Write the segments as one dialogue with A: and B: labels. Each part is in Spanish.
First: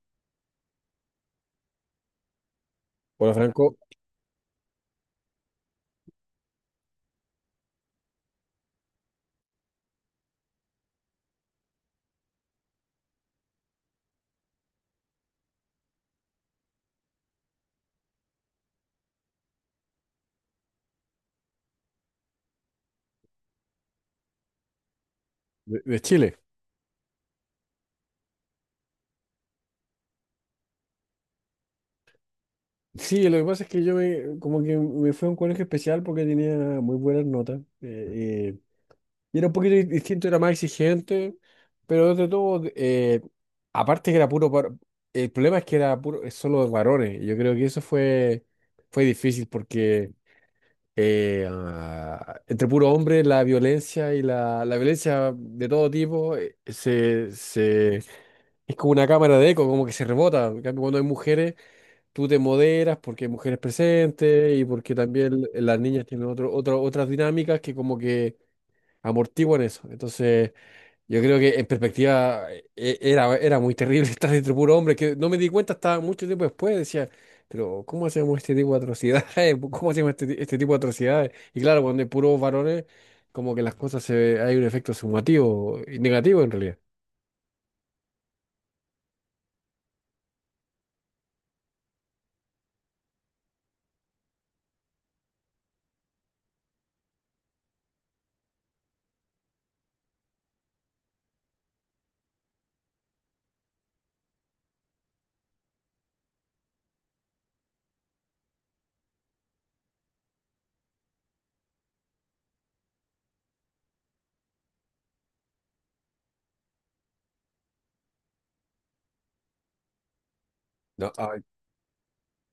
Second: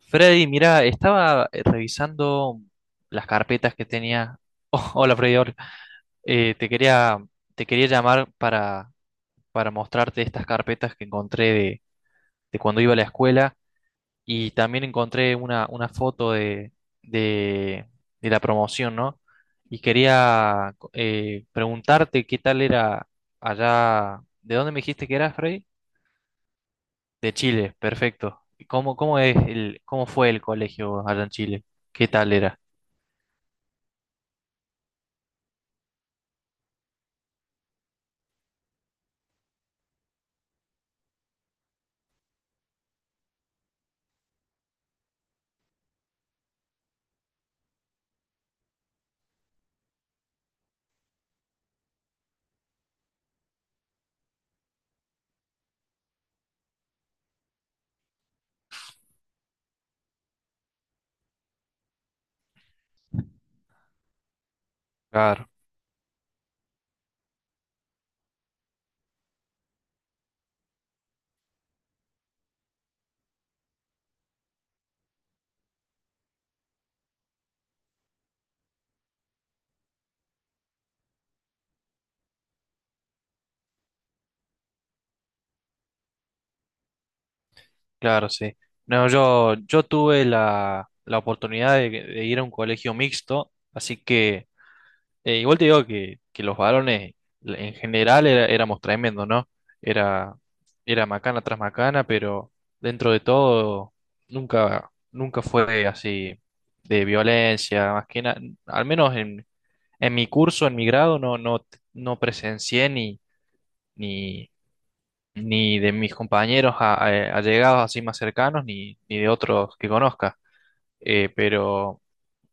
A: Freddy, mira, estaba revisando las
B: Hola,
A: carpetas
B: Franco.
A: que tenía. Oh, hola Freddy, hola. Eh, te quería, te quería llamar para mostrarte estas carpetas que encontré de cuando iba a la escuela y también encontré una foto de, de la promoción, ¿no? Y quería preguntarte qué tal era allá. ¿De dónde me dijiste que eras, Freddy?
B: De Chile.
A: De Chile, perfecto. Cómo es cómo fue el colegio allá en Chile? ¿Qué tal era?
B: Sí, lo que pasa es que yo me, como que me fui a un colegio especial porque tenía muy buenas notas. Y era un poquito distinto, era más exigente, pero de todo, aparte que era puro, el problema es que era puro, es solo de varones. Y yo creo que eso fue difícil porque entre puro hombre la violencia y la violencia de todo tipo, es como una cámara de eco, como que se rebota. En cambio, cuando hay mujeres tú te moderas porque hay mujeres presentes y porque también
A: Claro,
B: las niñas tienen otras dinámicas que como que amortiguan eso. Entonces, yo creo que en perspectiva era muy terrible estar entre puro hombre, que no me di cuenta hasta mucho tiempo después, decía, pero ¿cómo hacemos este tipo de atrocidades? ¿Cómo hacemos este tipo de atrocidades? Y claro, cuando hay puros varones, como que las cosas hay un efecto sumativo y negativo en realidad.
A: claro, sí. No, yo tuve la oportunidad de ir a un colegio mixto, así que igual te digo que los varones en general éramos tremendos, ¿no? Era, era macana tras macana, pero dentro de todo nunca fue así de violencia, más que nada, al menos en mi curso, en mi grado, no presencié ni, ni de mis compañeros allegados así más cercanos, ni de otros que conozca.
B: No,
A: Eh,
B: ay,
A: pero,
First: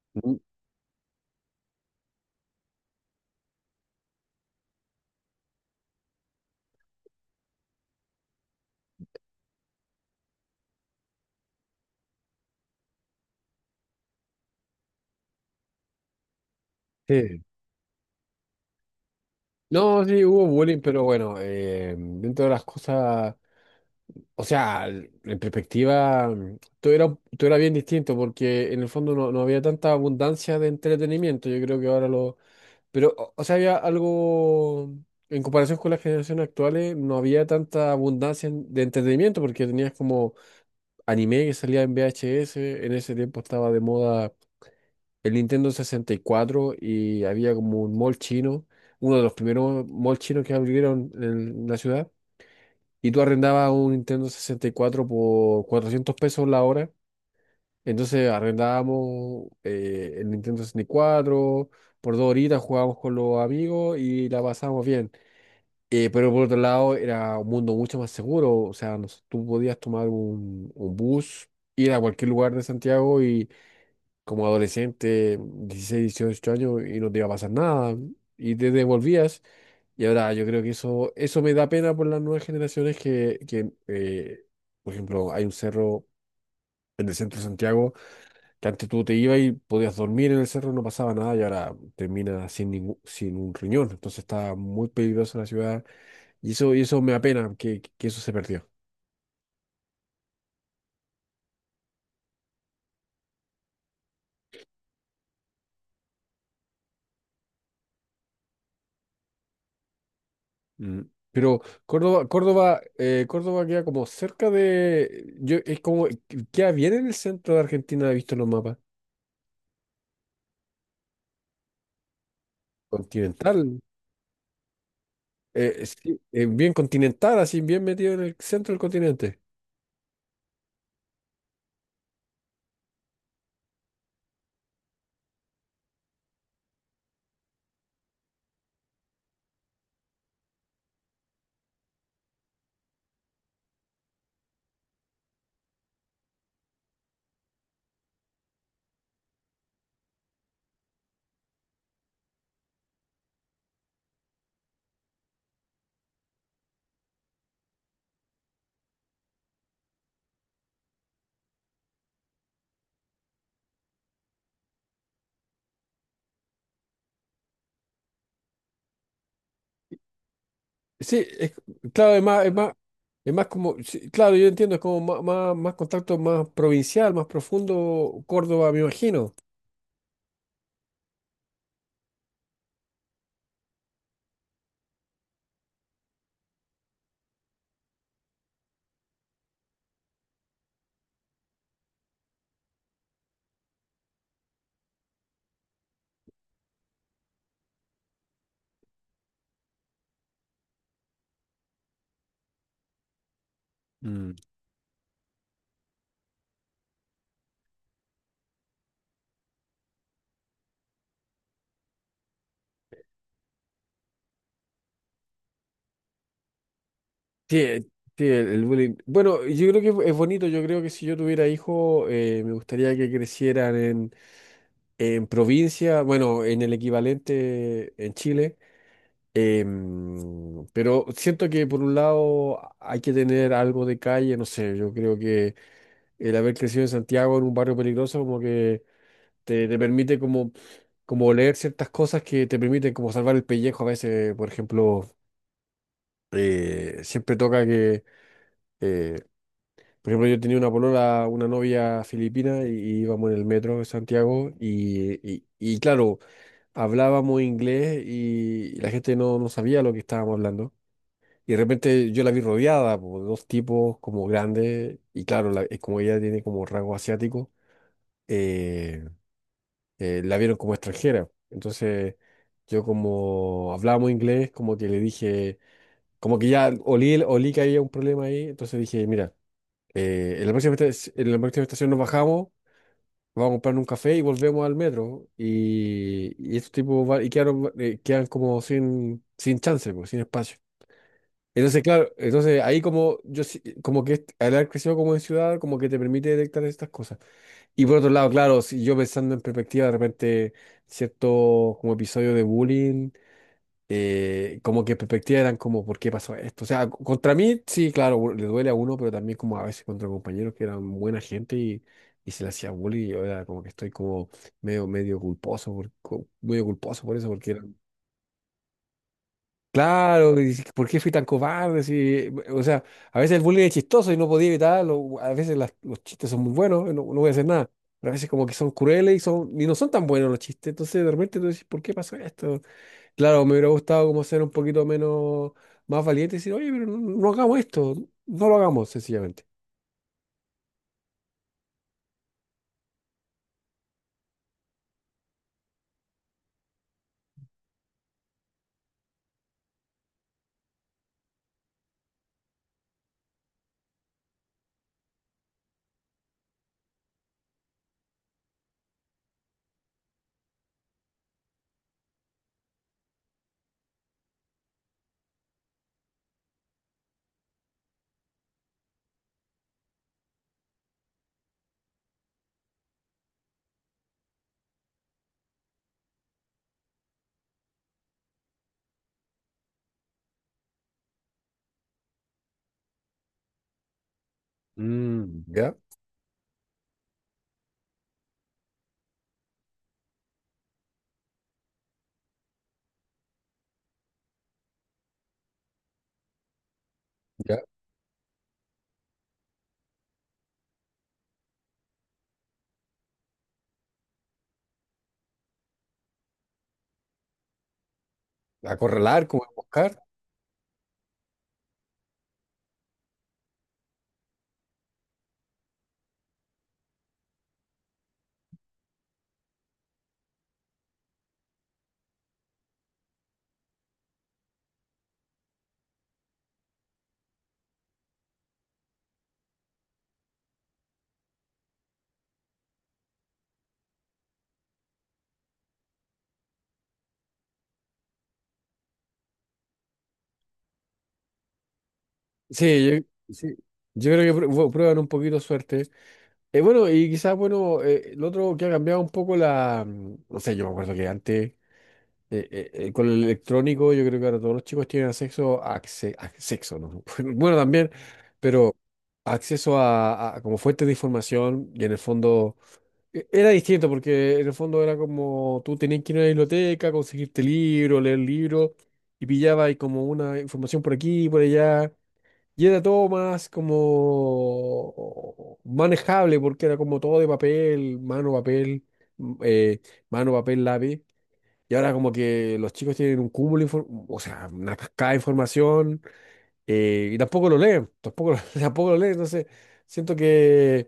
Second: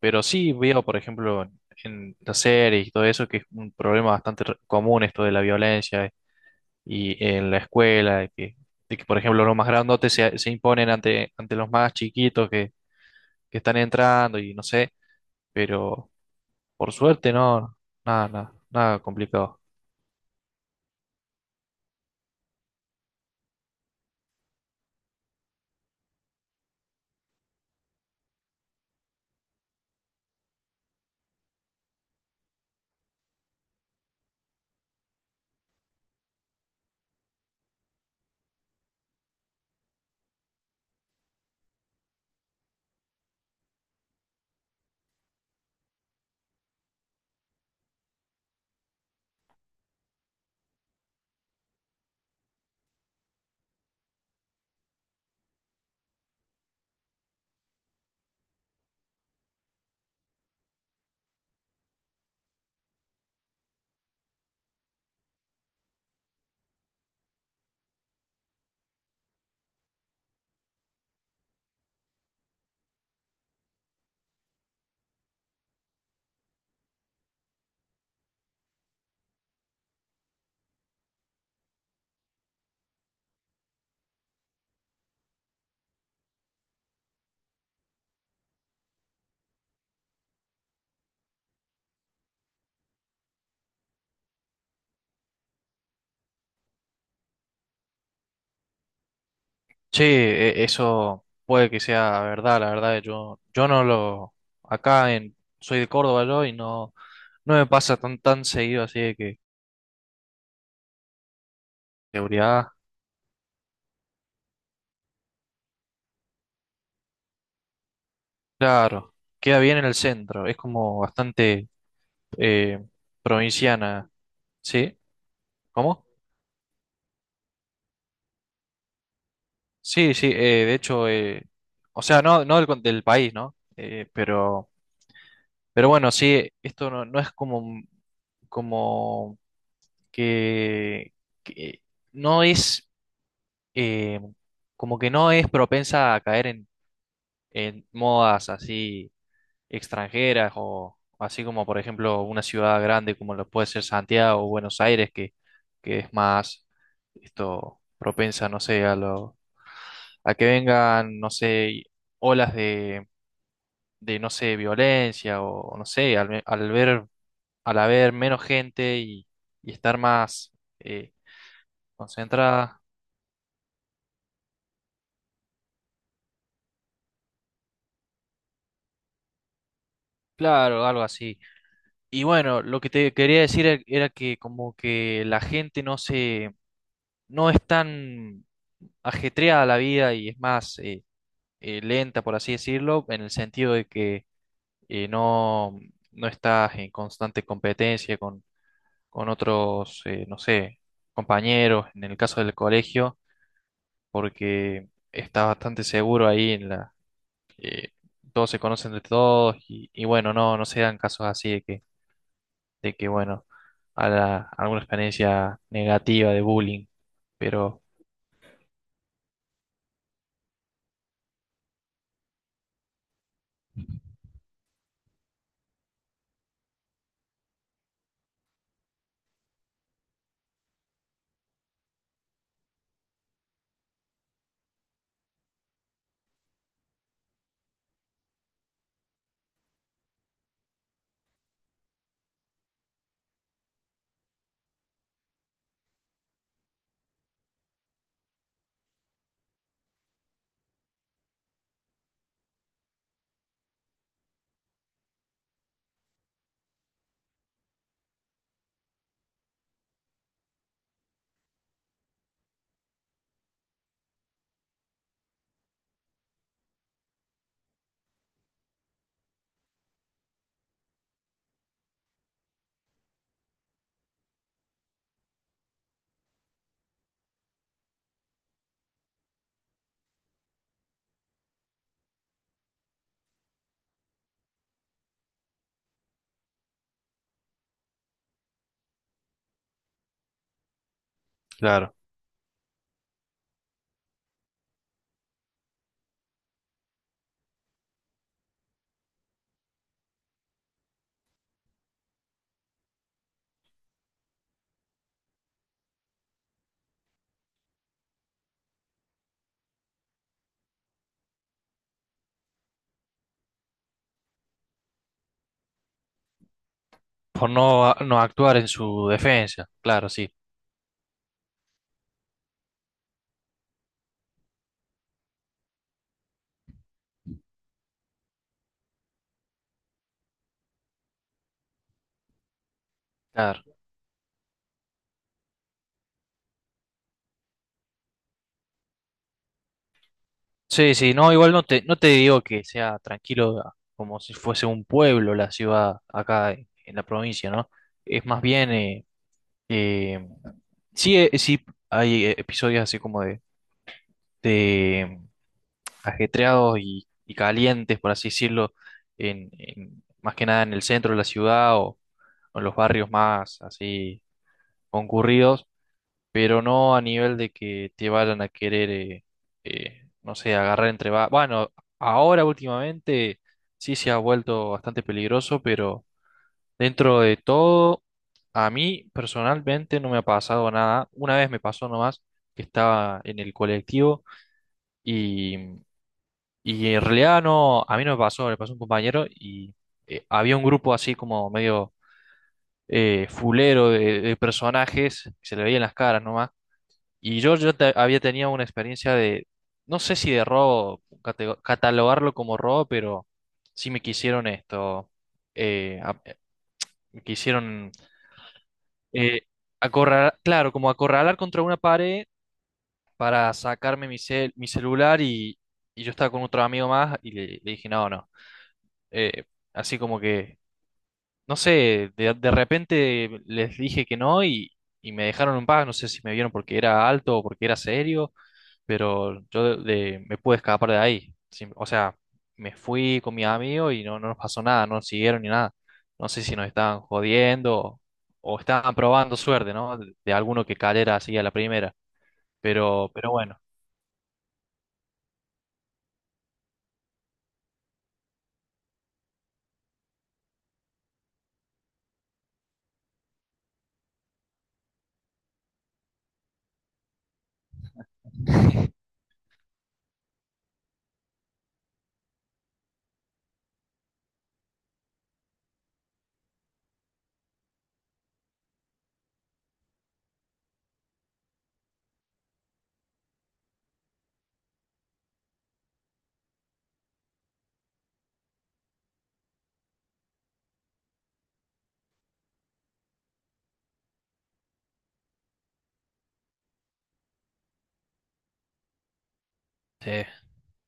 A: pero
B: mm,
A: sí veo, por ejemplo, en las series y todo eso, que es un problema bastante común esto de la violencia y en la escuela, de que, por ejemplo, los más grandotes se imponen ante los más chiquitos que están entrando y no sé, pero por suerte
B: sí.
A: no, nada complicado.
B: No, sí, hubo bullying, pero bueno, dentro de las cosas. O sea, en perspectiva, todo era bien distinto porque en el fondo no había tanta abundancia de entretenimiento. Yo creo que ahora lo. Pero, o sea, había algo, en comparación con las generaciones actuales, no había tanta abundancia de entretenimiento porque tenías como anime que salía en VHS. En ese tiempo estaba de moda el Nintendo 64 y cuatro y había como un mall chino, uno de los primeros malls chinos que abrieron en la ciudad y tú arrendabas un Nintendo 64 por 400 pesos la hora. Entonces arrendábamos el Nintendo 64, por dos horitas jugábamos con los amigos y la pasábamos bien. Pero por otro lado era un mundo mucho más seguro. O sea, tú podías tomar un bus, ir a cualquier lugar de Santiago y como adolescente, 16, 18 años, y no te iba a pasar nada. Y te devolvías. Y ahora yo creo que eso me da pena por las nuevas generaciones que, por ejemplo, hay un cerro en el centro de Santiago que antes tú te ibas y podías dormir en el cerro, no pasaba nada y ahora termina sin ningún, sin un riñón. Entonces está muy peligrosa la ciudad y eso me apena que eso se perdió.
A: Sí, eso puede que sea verdad, la verdad. Yo no lo, acá en, soy de Córdoba yo y no, no me pasa tan seguido así de que
B: Mm. Pero Córdoba,
A: seguridad,
B: Córdoba, eh, Córdoba queda como cerca de, yo, es como, queda bien en el centro de Argentina, he visto en los mapas.
A: claro, queda bien en el centro, es como bastante eh,
B: Continental.
A: provinciana, ¿sí? ¿Cómo?
B: Sí, bien continental, así bien metido en el centro del continente.
A: Sí, sí, de hecho, o sea, no, no del, del país, ¿no? Pero bueno, sí, esto no, no es como, como que, que no es eh, como que no es propensa a caer en modas así extranjeras o así como por ejemplo una ciudad grande como lo puede ser Santiago o Buenos Aires que es más esto propensa, no sé, a lo, a que vengan, no sé, olas de no sé, violencia o no sé, al, al ver, al haber menos gente y estar más eh,
B: Sí, claro, es más, es más,
A: concentrada,
B: es más como, sí, claro, yo entiendo, es como más contacto más provincial, más profundo, Córdoba, me imagino.
A: claro, algo así. Y bueno, lo que te quería decir era que como que la gente no se, no es tan ajetreada la vida y es más lenta, por así decirlo, en el sentido de que no, no estás en constante competencia con otros, no sé, compañeros, en el caso del colegio,
B: Mm.
A: porque estás bastante seguro ahí en la, eh, todos se conocen de todos y bueno, no, no se dan casos así de que, bueno, alguna experiencia negativa de bullying,
B: Sí,
A: pero
B: sí, el bullying. Bueno, yo creo que es bonito, yo creo que si yo tuviera hijos, me gustaría que crecieran en provincia, bueno, en el equivalente en Chile. Pero siento que por un lado hay que tener algo de calle, no sé, yo creo que el haber crecido en Santiago en un barrio peligroso como que te permite como leer ciertas cosas que te permiten como salvar el pellejo a veces. Por ejemplo, siempre toca que, eh, por ejemplo, yo tenía una polola, una novia filipina y íbamos en el metro de Santiago y claro, hablábamos inglés y la gente no sabía lo que estábamos hablando. Y de repente yo la vi rodeada por dos tipos como grandes, y claro, como ella tiene como rasgo asiático, eh, la vieron como extranjera. Entonces yo como hablábamos inglés, como que le dije, como que ya olí, olí que había un problema ahí, entonces dije, mira, en la próxima, en la próxima estación nos bajamos, vamos a comprar un café y volvemos al metro. Y estos tipos y quedan como sin chance, pues, sin espacio. Entonces,
A: Claro,
B: claro, entonces ahí como como que al haber crecido como en ciudad, como que te permite detectar estas cosas. Y por otro lado, claro, si yo pensando en perspectiva, de repente ciertos como episodios de bullying, como que en perspectiva eran como, ¿por qué pasó esto? O sea, contra mí, sí, claro, le duele a uno, pero también como a veces contra compañeros que eran buena gente y se le hacía bullying, y yo era como que estoy como medio culposo, por, medio culposo por eso,
A: por
B: porque eran.
A: no, no actuar en su defensa, claro, sí.
B: Claro, y dices, ¿por qué fui tan cobarde? Si, o sea, a veces el bullying es chistoso y no podía evitarlo. A veces los chistes son muy buenos, no voy a hacer nada, pero a veces como que son crueles y no son tan buenos los chistes. Entonces de repente tú dices, ¿por qué pasó esto? Claro, me
A: Claro,
B: hubiera gustado como ser un poquito más valiente y decir, oye, pero no, hagamos esto, no lo hagamos sencillamente.
A: sí, sí, no, igual no te, no te digo que sea tranquilo como si fuese un pueblo la ciudad acá en la provincia, ¿no? Es más bien, eh, sí, sí, hay episodios así como de, ajetreados y calientes, por así decirlo, en, más que nada en el centro de la ciudad o en los barrios más así concurridos, pero no a nivel de que te vayan a querer, no sé, agarrar entre... Bueno, ahora últimamente sí se ha vuelto bastante peligroso, pero dentro de todo, a mí personalmente no me ha pasado nada. Una vez me pasó nomás que estaba en el colectivo.
B: Mm,
A: y
B: ya,
A: en realidad no, a mí no me pasó, le pasó a un compañero y había un grupo así como medio fulero de personajes, que se le veían las caras nomás. Y
B: ya.
A: había tenido una experiencia de, no sé si de robo, catalogarlo como robo, pero sí me quisieron esto, eh, a- me quisieron
B: Acorralar,
A: eh,
B: como buscar.
A: acorralar, claro, como acorralar contra una pared para sacarme mi, mi celular y yo estaba con otro amigo más y le dije, no, no. Eh, así como que, no sé, de repente les dije que no y me dejaron en paz. No sé si me vieron porque era alto o porque era serio, pero yo me pude escapar de ahí. Sí, o sea, me fui con mis amigos y no, no nos pasó nada, no nos siguieron ni nada. No sé si nos estaban jodiendo o estaban probando suerte, ¿no? De alguno que cayera así a la primera.
B: Sí,
A: Pero
B: Sí.
A: bueno,
B: Yo creo que prueban un poquito suerte. Bueno, y quizás, bueno, lo otro que ha cambiado un poco la. No sé, yo me acuerdo que antes, con el electrónico, yo creo que ahora todos los chicos tienen acceso a sexo, ¿no? Bueno, también, pero acceso a como fuente de información y en el fondo era distinto porque en el fondo era como tú tenías que ir a la biblioteca, conseguirte libro, leer libro y pillabas ahí como una información por aquí y por allá. Y era todo más como manejable, porque era como todo de papel, mano, papel, m- eh, mano, papel, lápiz. Y ahora como que los chicos tienen un cúmulo, o sea, una cascada de información, y tampoco lo leen, tampoco lo, tampoco lo leen. Entonces, siento
A: Sí.
B: que,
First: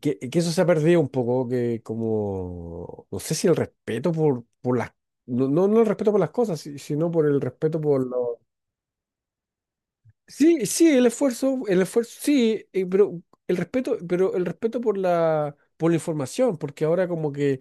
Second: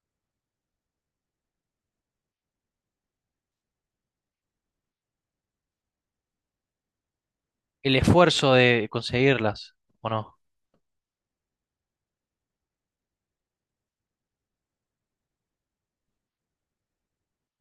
B: que, que eso se ha perdido un poco, que como, no sé si el respeto por las, no, no, no el respeto por las cosas, sino por el respeto
A: El
B: por los.
A: esfuerzo de conseguirlas, ¿o no?
B: Sí, sí, el esfuerzo, sí, pero el respeto por la información, porque ahora como que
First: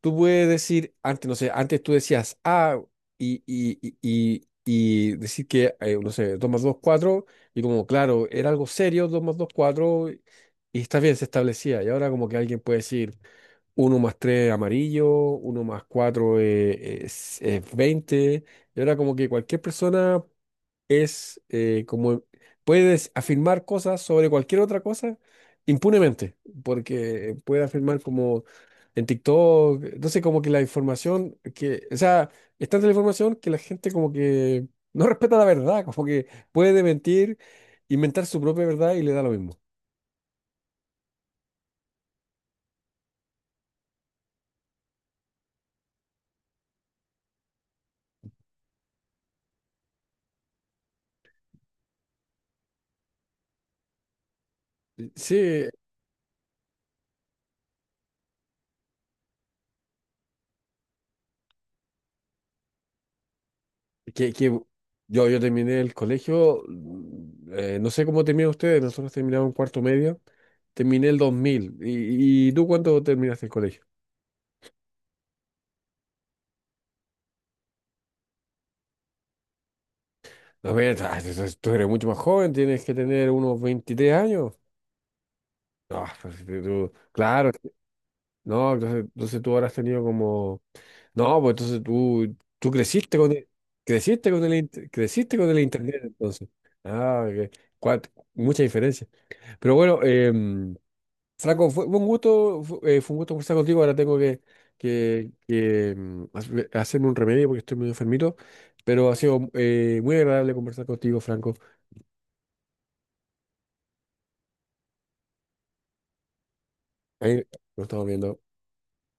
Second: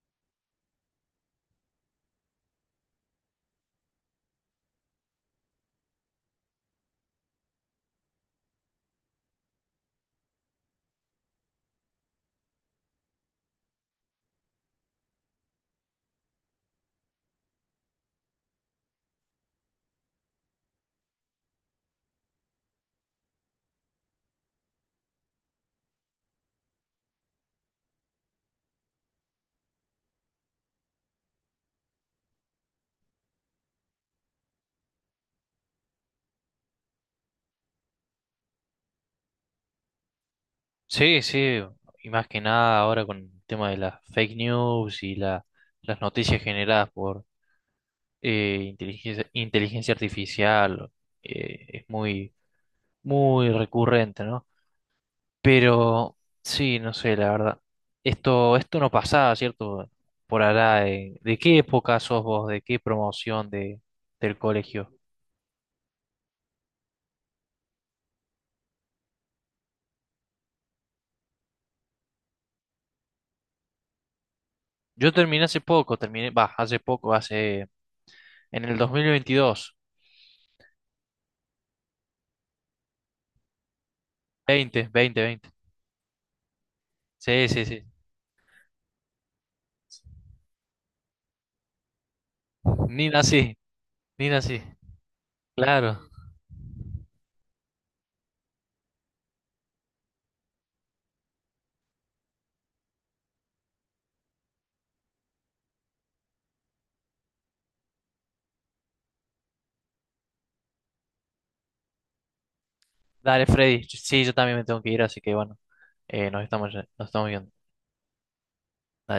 B: tú puedes decir, antes, no sé, antes tú decías ah, y decir que, no sé, 2 más 2 4 y como, claro, era algo serio, 2 más 2 4 y está bien, se establecía, y ahora como que alguien puede decir uno más 3 amarillo, uno más 4 es 20, y ahora como que cualquier persona es como puedes afirmar cosas sobre cualquier otra cosa impunemente, porque puede afirmar como en TikTok. Entonces como que la información o sea, es tanta la información que la gente como que no respeta la verdad, como que puede mentir, inventar su propia verdad y le da lo mismo.
A: Sí, sí, y más que nada ahora con el tema de las fake news y las noticias generadas por inteligencia artificial, es muy recurrente, ¿no?
B: Sí,
A: Pero sí, no sé, la verdad. Esto no pasaba, ¿cierto? Por allá, ¿de qué época sos vos? ¿De qué promoción de,
B: que,
A: del
B: que
A: colegio?
B: yo terminé el colegio, no sé cómo terminan ustedes, nosotros terminamos en cuarto medio, terminé el 2000. ¿Y tú cuándo terminaste el colegio?
A: Yo terminé hace poco, terminé, va, hace poco, hace, en el 2022,
B: No, pero tú eres mucho más joven, tienes que tener unos 23 años.
A: 20, 20, 20.
B: No, pues, si tú,
A: Sí,
B: claro,
A: sí,
B: si,
A: sí.
B: no, entonces tú habrás tenido como. No, pues entonces tú
A: Ni nací. Mira, sí,
B: creciste con el internet,
A: claro.
B: entonces. Ah, ok. Mucha diferencia. Pero bueno, Franco, fue un gusto, un gusto conversar contigo. Ahora tengo que hacerme un remedio porque estoy medio enfermito, pero ha sido muy agradable conversar contigo, Franco.
A: Dale, Freddy. Sí, yo también me tengo que ir, así que bueno, nos estamos
B: Ahí
A: viendo.
B: nos estamos viendo.
A: Dale.